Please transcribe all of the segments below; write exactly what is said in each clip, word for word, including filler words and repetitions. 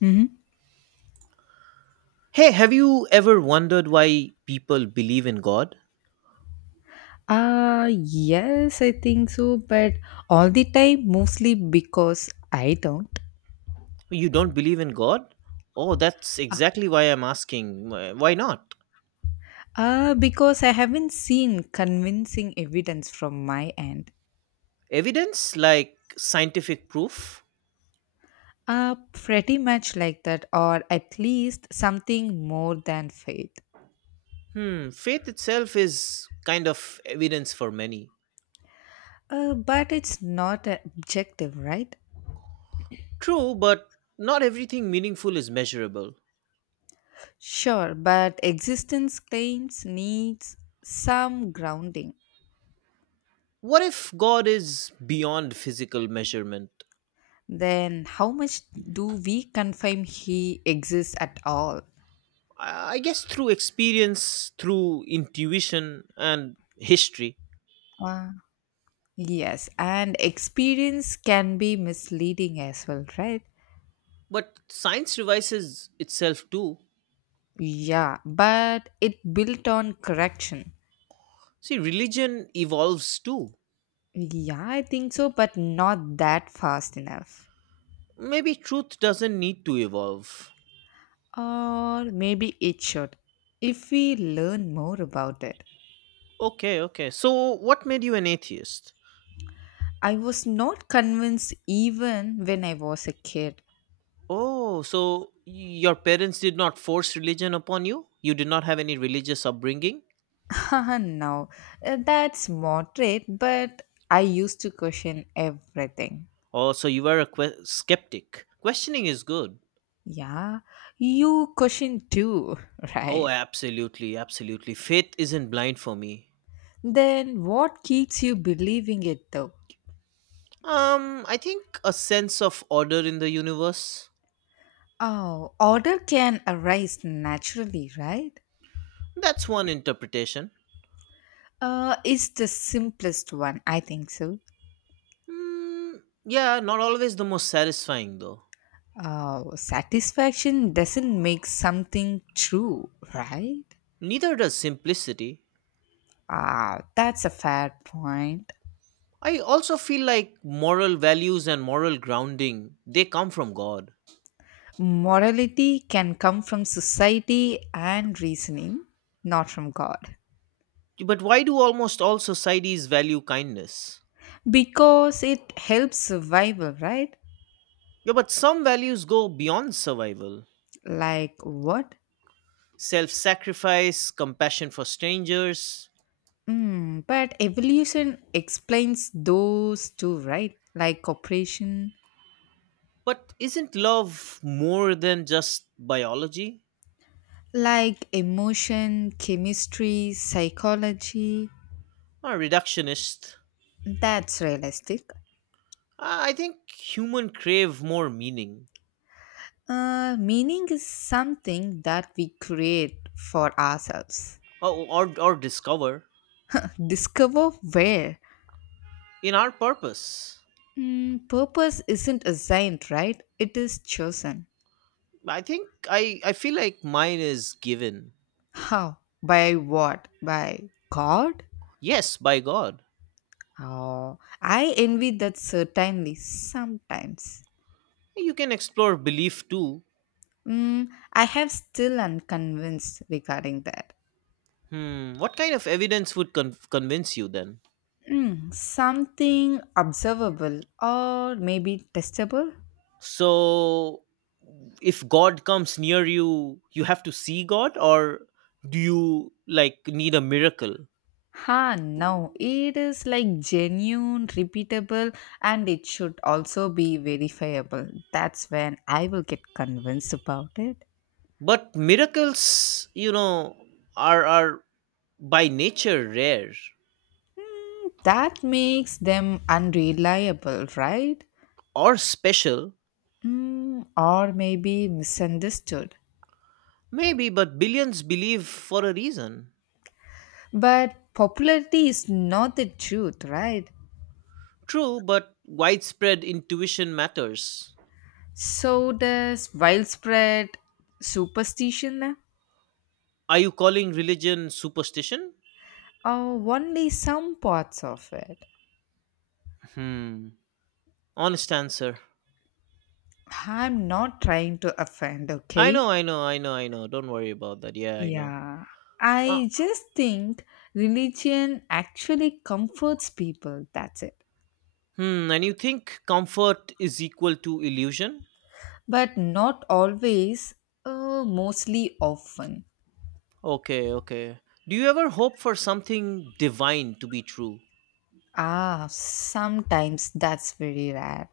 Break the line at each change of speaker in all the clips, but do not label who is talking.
Mhm.
Hey, have you ever wondered why people believe in God?
Uh, yes, I think so, but all the time, mostly because I don't.
You don't believe in God? Oh, that's
Uh,
exactly why I'm asking. Wh- Why not?
uh, because I haven't seen convincing evidence from my end.
Evidence? Like scientific proof?
Uh, pretty much like that, or at least something more than faith.
Hmm, faith itself is kind of evidence for many.
Uh, but it's not a- objective, right?
True, but not everything meaningful is measurable.
Sure, but existence claims needs some grounding.
What if God is beyond physical measurement?
Then, how much do we confirm he exists at all?
I I guess through experience, through intuition, and history.
Wow. Yes, and experience can be misleading as well, right?
But science revises itself too.
Yeah, but it built on correction.
See, religion evolves too.
Yeah, I think so, but not that fast enough.
Maybe truth doesn't need to evolve.
Or maybe it should, if we learn more about it.
Okay, okay. So, what made you an atheist?
I was not convinced even when I was a kid.
Oh, so your parents did not force religion upon you? You did not have any religious upbringing?
Now, uh, that's moderate, but I used to question everything.
Oh, so you were a que- skeptic. Questioning is good.
Yeah, you question too,
Oh,
right?
absolutely, absolutely. Faith isn't blind for me.
Then what keeps you believing it though?
Um, I think a sense of order in the universe.
Oh, order can arise naturally, right?
That's one interpretation.
Uh, it's the simplest one, I think so.
Mm, yeah, not always the most satisfying though.
Uh, satisfaction doesn't make something true, right?
Neither does simplicity.
Ah, that's a fair point.
I also feel like moral values and moral grounding, they come from God.
Morality can come from society and reasoning, not from God.
But why do almost all societies value kindness?
Because it helps survival, right?
Yeah, but some values go beyond survival.
Like what?
Self-sacrifice, compassion for strangers.
Mm, but evolution explains those too, right? Like cooperation,
But isn't love more than just biology?
like emotion, chemistry, psychology.
A reductionist.
That's realistic.
I I think human crave more meaning.
Uh, meaning is something that we create for ourselves.
Or, or, or discover
Discover where.
in our purpose.
Mm, purpose isn't assigned, right? It is chosen.
I think I I feel like mine is given.
How? By what? By God?
Yes, by God.
Oh, I envy that certainly sometimes.
You can explore belief too.
Mm, I have still unconvinced regarding that.
Hmm, what kind of evidence would con- convince you then?
Mm, something observable or maybe testable?
So, if God comes near you, you have to see God, or do you like need a miracle?
Ha, no, it is like genuine, repeatable, and it should also be verifiable. That's when I will get convinced about it.
But miracles, you know, are are by nature rare
That makes them unreliable, right?
or special,
Mm, or maybe misunderstood.
maybe, but billions believe for a reason.
But popularity is not the truth, right?
True, but widespread intuition matters.
So does widespread superstition,
Are you calling religion superstition?
or only some parts of it.
Hmm. Honest answer.
I'm not trying to offend,
I
okay?
know, I know, I know, I know. Don't worry about that. Yeah, I know.
Yeah.
Uh,
I just think religion actually comforts people, that's it.
hmm. And you think comfort is equal to illusion?
But not always, uh, mostly often.
Okay, okay. Do you ever hope for something divine to be true?
Ah, sometimes that's very rare.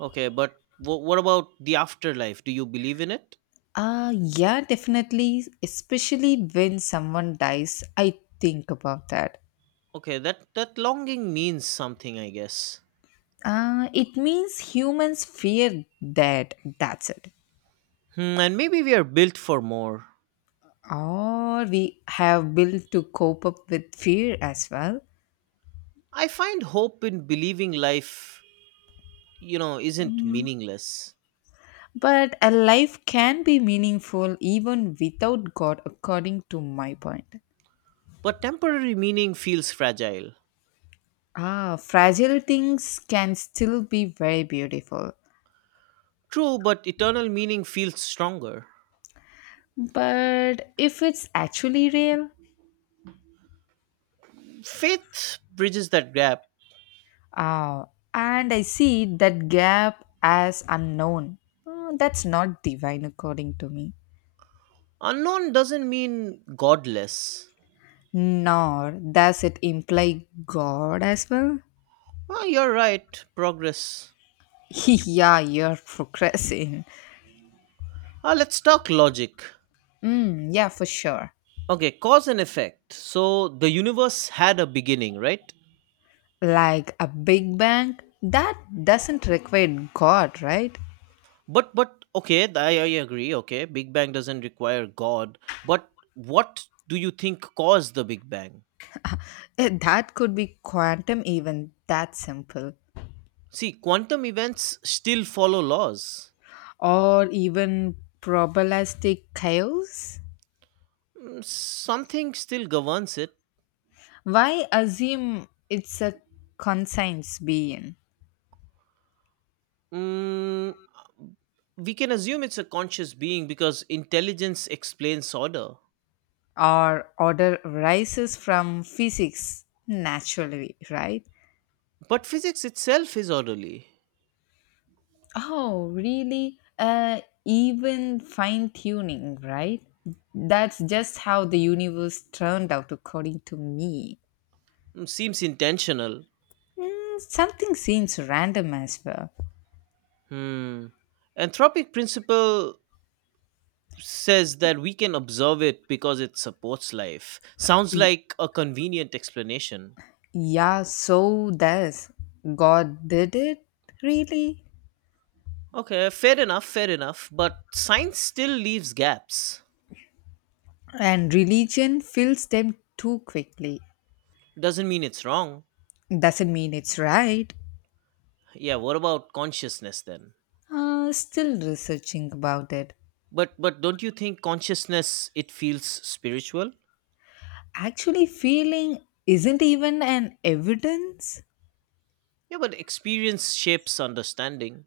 Okay, but wh- what about the afterlife? Do you believe in it?
Uh, yeah, definitely. Especially when someone dies, I think about that.
Okay, that that longing means something, I guess.
Uh, it means humans fear that. That's it.
Hmm, and maybe we are built for more.
Or we have built to cope up with fear as well.
I find hope in believing life, you know, isn't meaningless.
But a life can be meaningful even without God, according to my point.
But temporary meaning feels fragile.
Ah, fragile things can still be very beautiful.
True, but eternal meaning feels stronger.
But if it's actually real.
Faith bridges that gap.
Ah, and I see that gap as unknown. Uh, that's not divine according to me.
Unknown doesn't mean godless.
Nor does it imply God as well.
Well, you're right, progress.
Yeah, you're progressing.
Ah, let's talk logic.
Mm, yeah, for sure.
Okay, cause and effect. So the universe had a beginning, right?
Like a big bang, that doesn't require God, right?
But but okay, th- I, I agree. Okay, Big Bang doesn't require God. But what do you think caused the Big Bang?
Eh, That could be quantum, even that simple.
See, quantum events still follow laws.
Or even probabilistic chaos.
Mm, something still governs it.
Why assume it's a conscience being?
Mm, we can assume it's a conscious being because intelligence explains order.
Our order rises from physics naturally, right?
But physics itself is orderly.
Oh, really? Uh, even fine tuning, right? That's just how the universe turned out, according to me.
Mm, seems intentional.
Mm, something seems random as well.
Hmm. Anthropic principle says that we can observe it because it supports life. Sounds
Y-
like a convenient explanation.
yeah, so does. God did it, really?
Okay, fair enough, fair enough. But science still leaves gaps.
And religion fills them too quickly.
Doesn't mean it's wrong.
Doesn't mean it's right.
Yeah, what about consciousness then?
Uh, still researching about it.
But but don't you think consciousness, it feels spiritual?
Actually, feeling isn't even an evidence,
Yeah, but experience shapes understanding.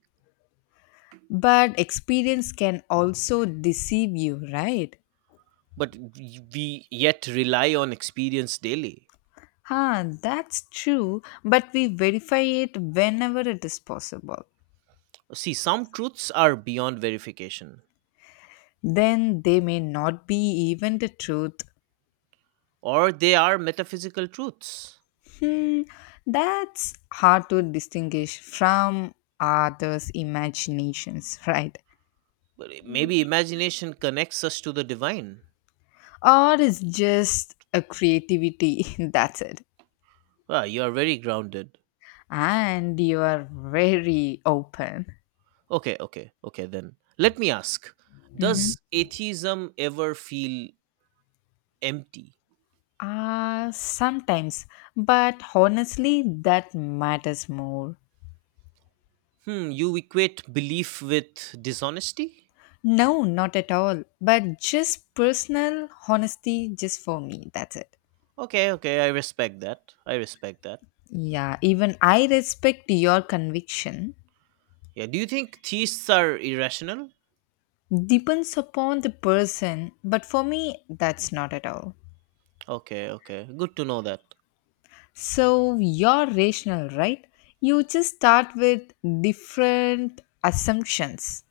but experience can also deceive you, right?
But we we yet rely on experience daily.
Huh, that's true, but we verify it whenever it is possible.
See, some truths are beyond verification,
Then they may not be even the truth.
or they are metaphysical truths.
Hmm, that's hard to distinguish from others' imaginations, right?
But maybe imagination connects us to the divine.
Or it's just a creativity. That's it.
Ah, you are very grounded.
And you are very open.
Okay, okay, okay, then let me ask,
Mhm.
does atheism ever feel empty?
Ah, sometimes, but honestly that matters more.
Hmm, you equate belief with dishonesty?
No, not at all, but just personal honesty, just for me. That's it.
Okay, okay, I respect that. I respect that.
Yeah, even I respect your conviction.
Yeah, do you think theists are irrational?
Depends upon the person, but for me, that's not at all.
Okay, okay. Good to know that.
So you're rational, right? You just start with different assumptions,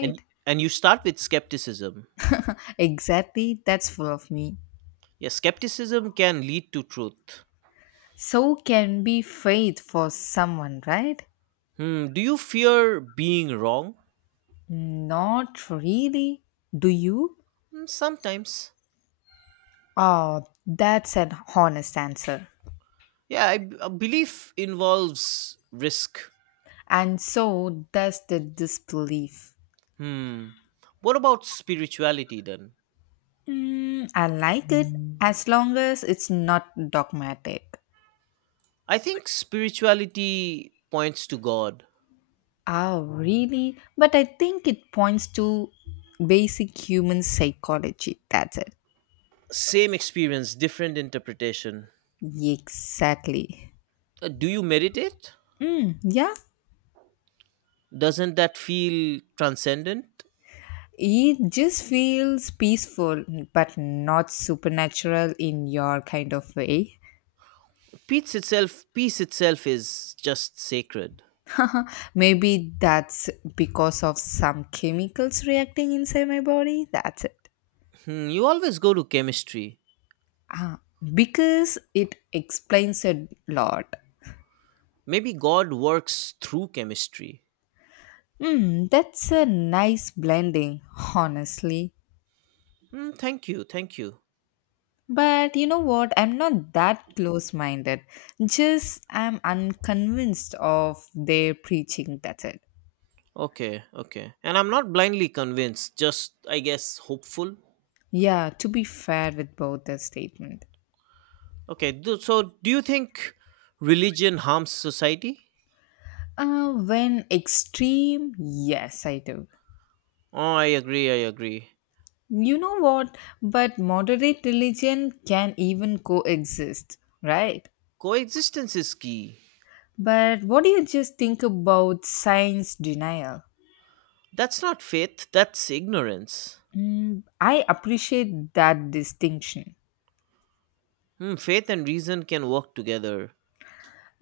And and you start with skepticism.
Exactly, that's full of me.
Yeah, skepticism can lead to truth.
So can be faith for someone, right?
Hmm, do you fear being wrong?
Not really. Do you?
Hmm, sometimes.
Ah, that's an honest answer.
Yeah, I, b- a belief involves risk.
And so does the disbelief.
Hmm. What about spirituality then?
Mm, I like it as long as it's not dogmatic.
I think spirituality points to God.
Oh, really? But I think it points to basic human psychology. That's it.
Same experience, different interpretation.
Exactly.
Uh, do you meditate?
Yeah.
Doesn't that feel transcendent?
It just feels peaceful, but not supernatural in your kind of way.
Peace itself, peace itself is just sacred.
Maybe that's because of some chemicals reacting inside my body. That's it.
Hmm, you always go to chemistry.
Ah, because it explains a lot.
Maybe God works through chemistry.
Hmm, that's a nice blending, honestly.
Hmm, thank you, thank you.
But you know what? I'm not that close minded. Just I'm unconvinced of their preaching. That's it.
Okay, okay. And I'm not blindly convinced, just, I guess, hopeful.
Yeah, to be fair with both the statement.
Okay, do, so do you think religion harms society?
Uh, when extreme, yes, I do.
Oh, I agree, I agree.
You know what? But moderate religion can even coexist, right?
Coexistence is key.
But what do you just think about science denial?
That's not faith, that's ignorance.
Mm, I appreciate that distinction.
Hmm, faith and reason can work together.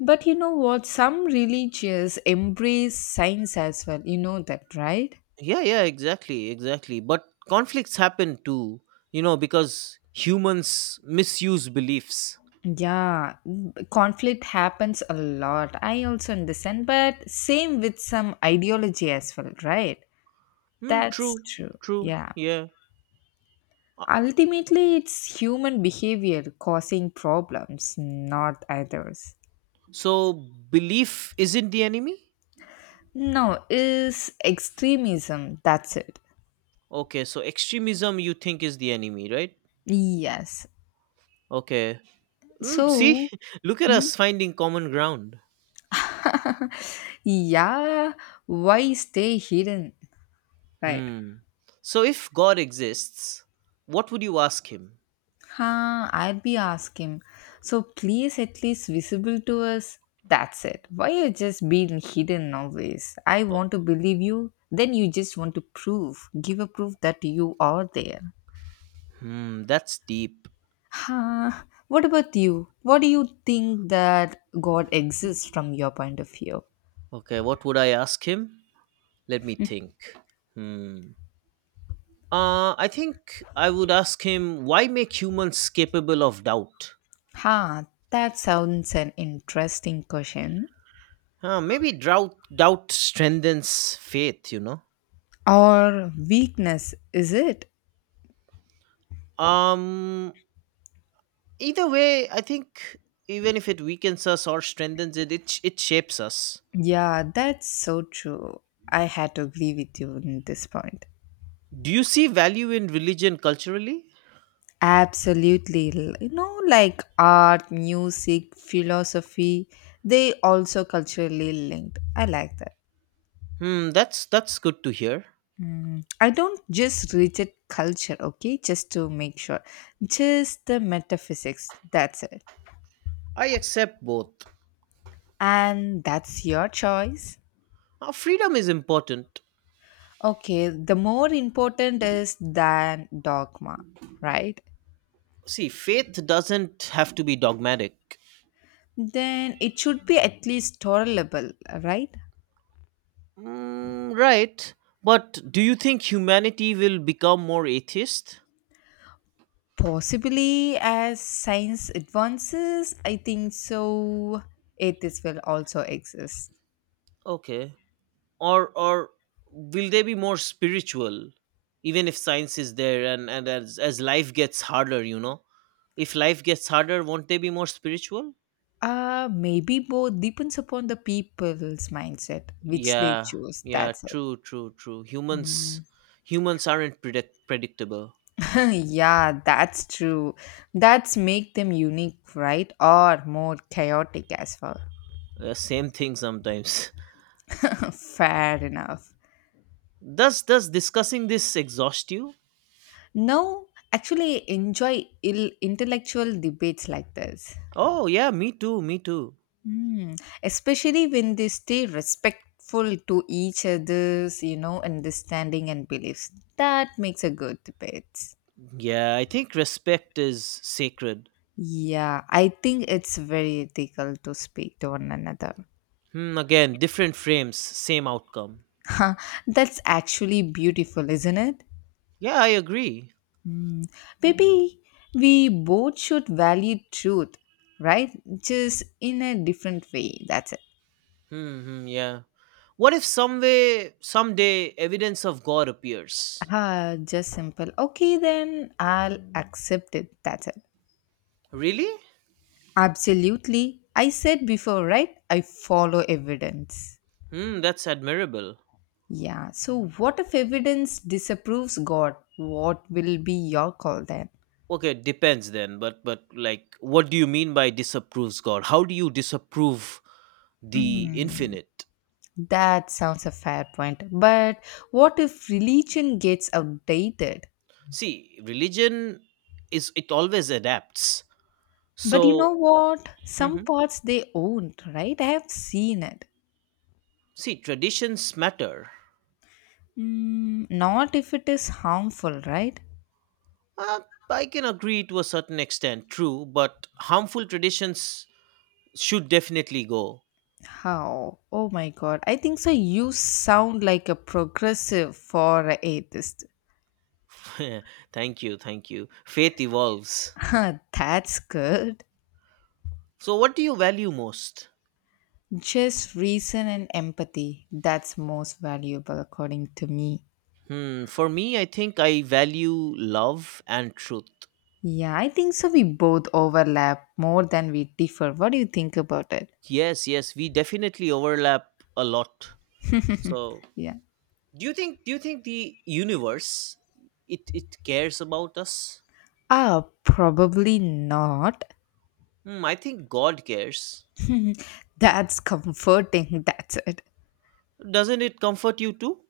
But you know what? Some religions embrace science as well. You know that, right?
Yeah, yeah, exactly, exactly. But conflicts happen too, you know, because humans misuse beliefs.
Yeah, conflict happens a lot. I also understand, but same with some ideology as well, right?
Hmm,
That's
true,
true.
true,
Yeah.
yeah. Uh,
Ultimately, it's human behavior causing problems, not others.
so, belief isn't the enemy?
No, is extremism. That's it.
Okay, so extremism you think is the enemy, right?
Yes.
Okay. Mm, see,
So,
look at us finding common ground.
yeah, why stay hidden? Right.
Hmm. So, if God exists, what would you ask him?
Huh, I'd be asking. So please at least visible to us. That's it. Why you just being hidden always? I want to believe you. Then you just want to prove, give a proof that you are there.
Hmm, that's deep.
Huh. What about you? What do you think that God exists from your point of view?
Okay, what would I ask him? Let me think. Hmm. Uh, I think I would ask him, why make humans capable of doubt?
Huh, that sounds an interesting question.
Huh, maybe doubt doubt strengthens faith, you know.
Or weakness, is it?
Um either way, I think even if it weakens us or strengthens it, it, sh- it shapes us.
Yeah, that's so true. I had to agree with you on this point.
Do you see value in religion culturally?
Absolutely. L- You know, like art, music, philosophy, they also culturally linked. I like that.
Hmm, that's that's good to hear.
Mm, I don't just reject culture, okay? Just to make sure. Just the metaphysics. That's it.
I accept both.
And that's your choice.
Uh, freedom is important.
Okay, the more important is than dogma, right?
See, faith doesn't have to be dogmatic.
Then it should be at least tolerable, right?
Mm, right. But do you think humanity will become more atheist?
Possibly as science advances, I think so, atheists will also exist.
Okay. Or or will they be more spiritual? Even if science is there, and, and as, as life gets harder, you know? If life gets harder, won't they be more spiritual?
Uh, maybe both depends upon the people's mindset which they
Yeah.
choose.
Yeah,
That's it.
true, true, true. Humans humans aren't predict- predictable.
Yeah, that's true. That's make them unique, right? Or more chaotic as well.
Uh, same thing sometimes.
Fair enough.
Does does discussing this exhaust you?
No, actually enjoy ill intellectual debates like this.
Oh, yeah, me too, me too.
Mm. Especially when they stay respectful to each other's, you know, understanding and beliefs. That makes a good pet.
Yeah, I think respect is sacred.
Yeah, I think it's very ethical to speak to one another.
Hmm, again, different frames, same outcome.
That's actually beautiful, isn't it?
Yeah, I agree.
Mm. Maybe we both should value truth, right? Just in a different way. That's it.
Hmm, hmm, yeah. What if some way, someday, evidence of God appears?
Ah, just simple. Okay, then I'll accept it. That's it.
Really?
Absolutely. I said before, right? I follow evidence.
Hmm, that's admirable.
Yeah. So, what if evidence disapproves God? What will be your call then?
Okay, it depends then, but but like, what do you mean by disapproves God? How do you disapprove the
Mm,
infinite?
that sounds a fair point. But what if religion gets outdated?
See, religion is it always adapts.
But you
So,
know what? Some parts they own, right? I have seen it.
see, traditions matter.
Mm, not if it is harmful, right?
Uh, I can agree to a certain extent, true, but harmful traditions should definitely go.
How? Oh my god. I think so. You sound like a progressive for an atheist.
thank you, thank you. Faith evolves.
Huh, that's good.
So, what do you value most?
Just reason and empathy. That's most valuable, according to me.
Hmm, for me, I think I value love and truth.
Yeah, I think so. We both overlap more than we differ. What do you think about it?
Yes, yes, we definitely overlap a lot. So,
Yeah.
do you think do you think the universe it it cares about us?
Ah, probably not.
Hmm, I think God cares.
That's comforting. That's it.
Doesn't it comfort you too?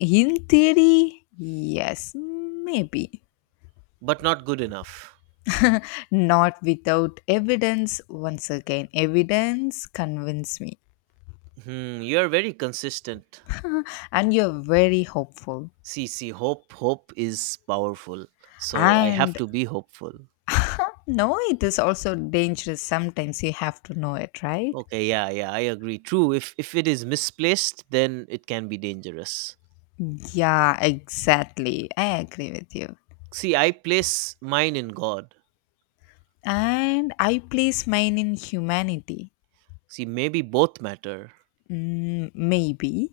In theory, yes, maybe.
But not good enough.
Not without evidence. Once again, evidence convince me.
Hmm, you're very consistent.
And you're very hopeful.
See, see, hope, hope is powerful. So I have
And
to be hopeful.
No, it is also dangerous. Sometimes you have to know it, right?
Okay, yeah, yeah, I agree. True. If if it is misplaced, then it can be dangerous.
Yeah, exactly. I agree with you.
See, I place mine in God.
And I place mine in humanity.
See, maybe both matter.
Mm, maybe.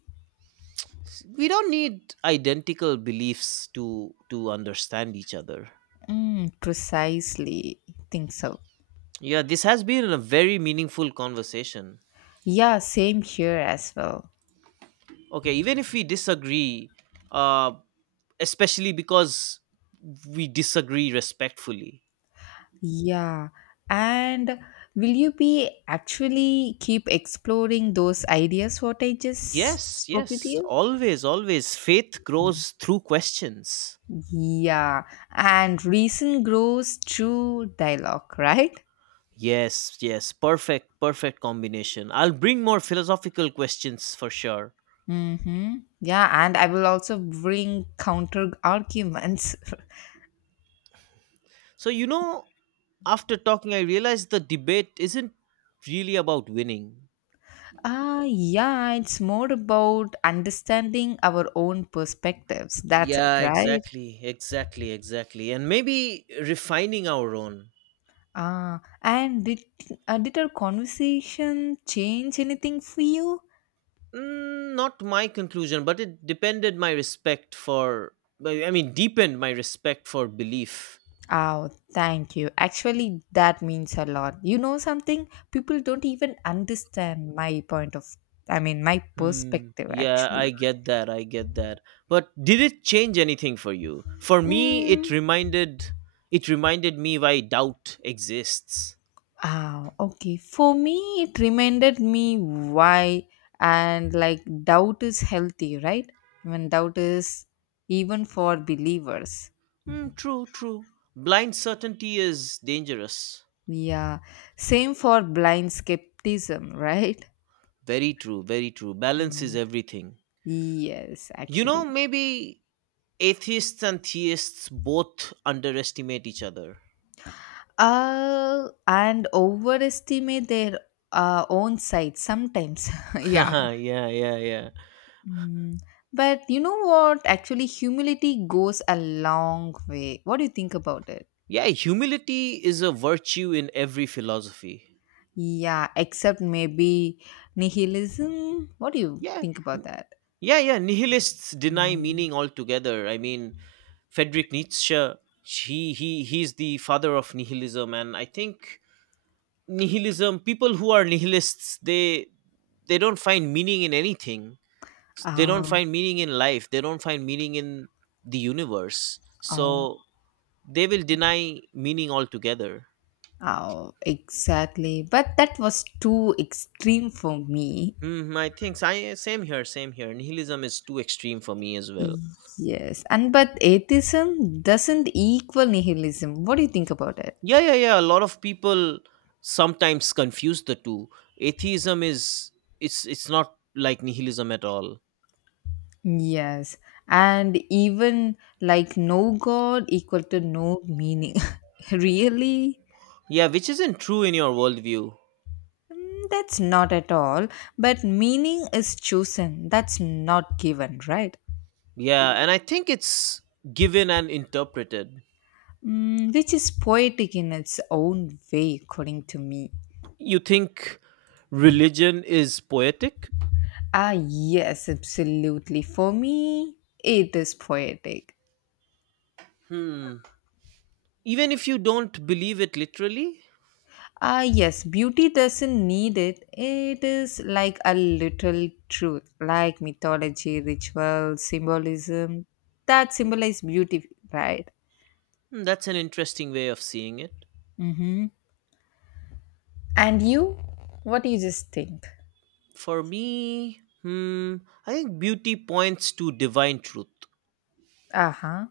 S- We don't need identical beliefs to to understand each other.
Mm, precisely. Think so.
Yeah, this has been a very meaningful conversation.
Yeah, same here as well.
Okay, even if we disagree, uh, especially because we disagree respectfully.
Yeah. And will you be actually keep exploring those ideas what I just
Yes,
spoke with
yes,
you?
always, always. Faith grows through questions.
Yeah, and reason grows through dialogue, right?
Yes, yes, perfect, perfect combination. I'll bring more philosophical questions for sure.
Mm-hmm. Yeah, and I will also bring counter arguments.
So, you know, after talking, I realized the debate isn't really about winning.
Ah, yeah, it's more about understanding our own perspectives. That's it,
Yeah,
right?
exactly, exactly, exactly. And maybe refining our own.
Ah, and did uh, did our conversation change anything for you?
Mm, not my conclusion, but it depended my respect for. I I mean, deepened my respect for belief.
Oh, thank you. Actually, that means a lot. You know something? People don't even understand my point of, I mean, my
Hmm.
perspective
Yeah,
actually.
I get that. I get that. But did it change anything for you? For me, it
Mm.
reminded it reminded me why doubt exists.
Ah, okay. For me, it reminded me why, and like doubt is healthy, right? When doubt is even for believers.
Hmm, true, true. Blind certainty is dangerous.
Yeah. Same for blind skepticism, right?
Very true, very true. Balance is
Mm.
everything.
Yes,
You know,
actually.
maybe atheists and theists both underestimate each other.
Uh and overestimate their uh, own size sometimes, yeah.
yeah, yeah, yeah.
Mm. But you know what? Actually, humility goes a long way. What do you think about it?
Yeah, humility is a virtue in every philosophy.
Yeah, except maybe nihilism. What do you
Yeah.
think about
N-
that?
yeah, yeah. Nihilists deny meaning altogether. I mean, Friedrich Nietzsche, he he he's the father of nihilism, and I think nihilism, people who are nihilists, they they don't find meaning in anything. They don't
Oh,
find meaning in life. They don't find meaning in the universe.
oh,
So they will deny meaning altogether.
oh, exactly. But that was too extreme for me.
Hmm, I think I same here, same here. Nihilism is too extreme for me as well.
Yes, and but atheism doesn't equal nihilism. What do you think about it?
Yeah, yeah, yeah. A lot of people sometimes confuse the two. Atheism is it's it's not like nihilism at all.
Yes, and even like no God equal to no meaning. Really?
Yeah, which isn't true in your worldview.
Mm, that's not at all. But meaning is chosen, that's not given, right?
Yeah, and I think it's given and interpreted.
Mm, which is poetic in its own way, according to me.
You think religion is poetic?
Ah, yes, absolutely. For me, it is poetic.
Hmm. Even if you don't believe it literally.
Ah, yes, beauty doesn't need it. It is like a little truth, like mythology, ritual, symbolism that symbolize beauty, right?
Hmm, that's an interesting way of seeing it.
Mm-hmm. And you, what do you just think?
For me, hmm, I think beauty points to divine truth.
Uh huh.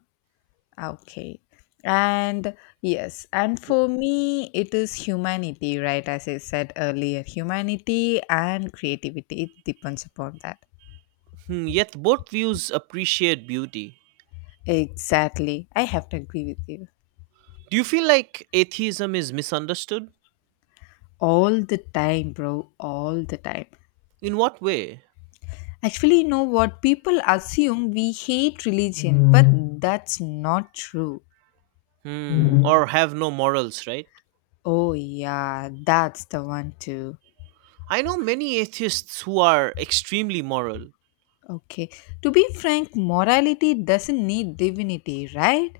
Okay. And yes, and
W-
for me, it is humanity, right? As I said earlier, humanity and creativity, it depends upon that.
Hmm, yet both views appreciate beauty.
Exactly. I have to agree with you.
Do you feel like atheism is misunderstood?
All the time, bro. All the time.
In what way?
Actually, you know what? People assume we hate religion, but that's not true.
Hmm, or have no morals, right?
Oh, yeah, that's the one too.
I know many atheists who are extremely moral.
Okay. To be frank, morality doesn't need divinity, right?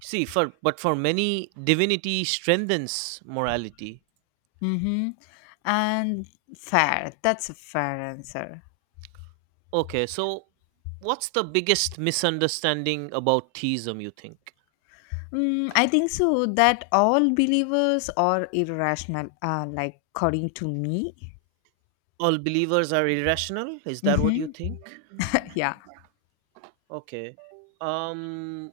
See, for but for many, divinity strengthens morality.
Mm-hmm. And fair. That's a fair answer.
Okay, so what's the biggest misunderstanding about theism? You think
Mm, I think so that all believers are irrational, uh, like according to me.
all believers are irrational? Is that what you
Mm-hmm.
think?
Yeah.
Okay. Um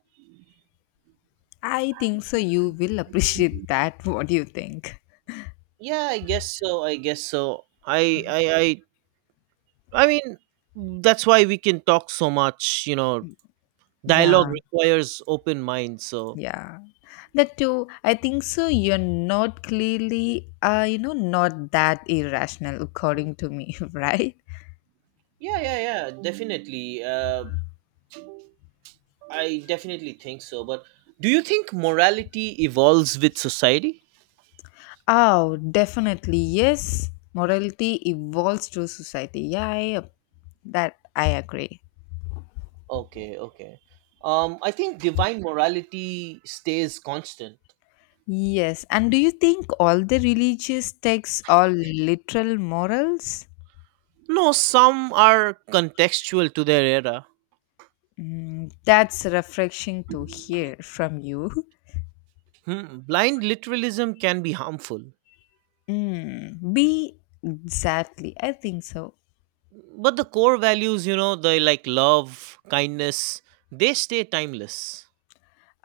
I think so. You will appreciate that. What do you think?
yeah, I guess so. I guess so. I I I I mean that's why we can talk so much, you know. Dialogue
Yeah,
requires open mind, so
yeah. That too. I think so. You're not clearly, uh, you know, not that irrational, according to me, right?
yeah, yeah, yeah, definitely. Uh I definitely think so, but do you think morality evolves with society?
Oh, definitely. Yes, morality evolves through society. Yeah, I, uh, that I agree.
Okay, okay. Um I think divine morality stays constant.
Yes. And do you think all the religious texts are literal morals?
No, some are contextual to their era.
Mm, that's refreshing to hear from you.
Hmm, blind literalism can be harmful,
Mm, B, exactly. I think so.
but the core values, you know, the like love, kindness, they stay timeless.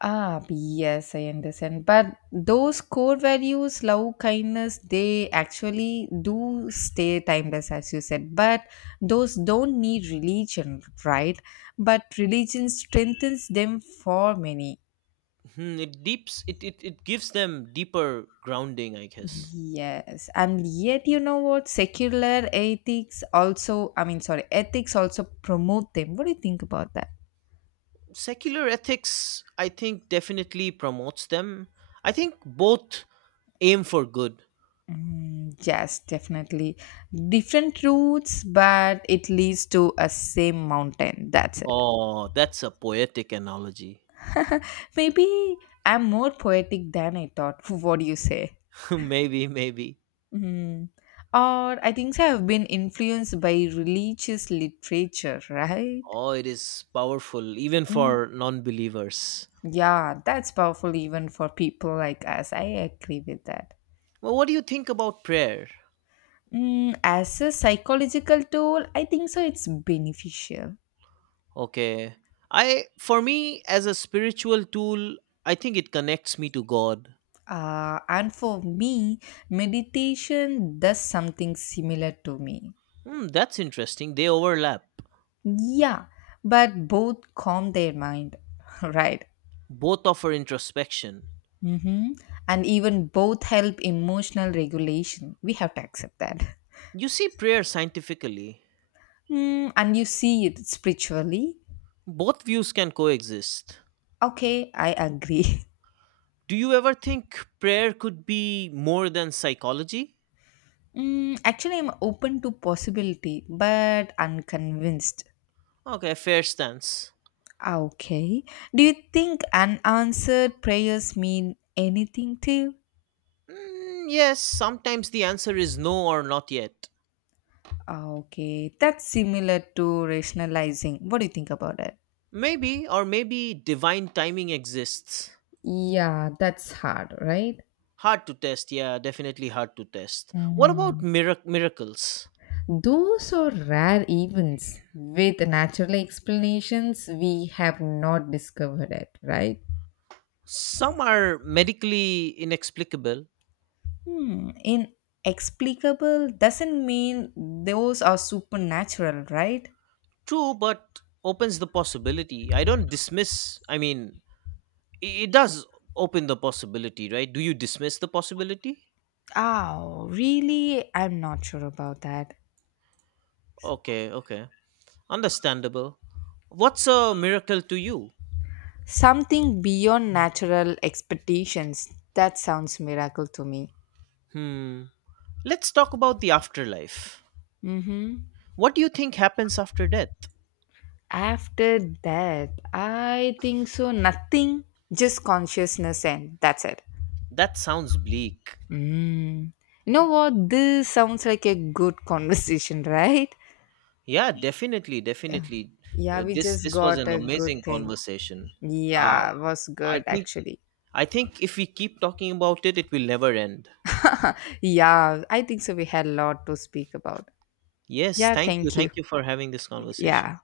Ah, yes, I understand. But those core values, love, kindness, they actually do stay timeless, as you said. But those don't need religion, right? But religion strengthens them for many.
Hmm, it deeps it, it it gives them deeper grounding, I guess.
Yes, and yet you know what? Secular ethics also, I mean, sorry, ethics also promote them. What do you think about that?
Secular ethics, I think, definitely promotes them. I think both aim for good.
Mm, yes, definitely. Different routes, but it leads to a same mountain. That's it.
Oh, that's a poetic analogy.
Maybe I'm more poetic than I thought. What do you say?
maybe, maybe.
Mm. Or I think so I've been influenced by religious literature, right?
Oh, it is powerful, even
Mm.
for non-believers.
Yeah, that's powerful even for people like us. I agree with that.
Well, what do you think about prayer?
Mm, as a psychological tool, I think so it's beneficial.
Okay. I, for me as a spiritual tool, I think it connects me to God.
Uh, and for me, meditation does something similar to me.
Hmm, that's interesting. They overlap.
Yeah, but both calm their mind, right?
Both offer introspection.
Hmm. And even both help emotional regulation. We have to accept that.
You see prayer scientifically.
Mm, and you see it spiritually.
Both views can coexist.
Okay, I agree.
Do you ever think prayer could be more than psychology?
Mm, actually, I'm open to possibility, but unconvinced.
Okay, fair stance.
Ah, okay. Do you think unanswered prayers mean anything to you?
Mm, yes, sometimes the answer is no or not yet.
Ah, okay, that's similar to rationalizing. What do you think about it?
Maybe or maybe divine timing exists.
Yeah, that's hard, right?
Hard to test, yeah, definitely hard to test. What about
Mm.
mirac- miracles?
Those are rare events with natural explanations we have not discovered it, right?
Some are medically inexplicable,
Hmm. Inexplicable doesn't mean those are supernatural, right?
true, but opens the possibility. I don't dismiss, I mean, i- it does open the possibility, right? Do you dismiss the possibility?
Oh, really? I'm not sure about that.
Okay, okay. Understandable. What's a miracle to you?
Something beyond natural expectations. That sounds miracle to me.
Hmm. Let's talk about the afterlife.
Mm-hmm.
What do you think happens after death?
After that, I think so. Nothing, just consciousness, and that's it.
That sounds bleak.
Mm. You know what? This sounds like a good conversation, right?
Yeah, definitely,
Yeah,
definitely.
yeah,
Uh,
we
this
just
this was
got
an
a good
amazing
thing.
conversation. Uh,
Yeah, was
I
good
think
actually.
I think if we keep talking about it, it will never end.
Yeah, I think so. We had a lot to speak about.
Yes,
Yeah,
thank you,
thank you.
thank you for having this conversation.
Yeah.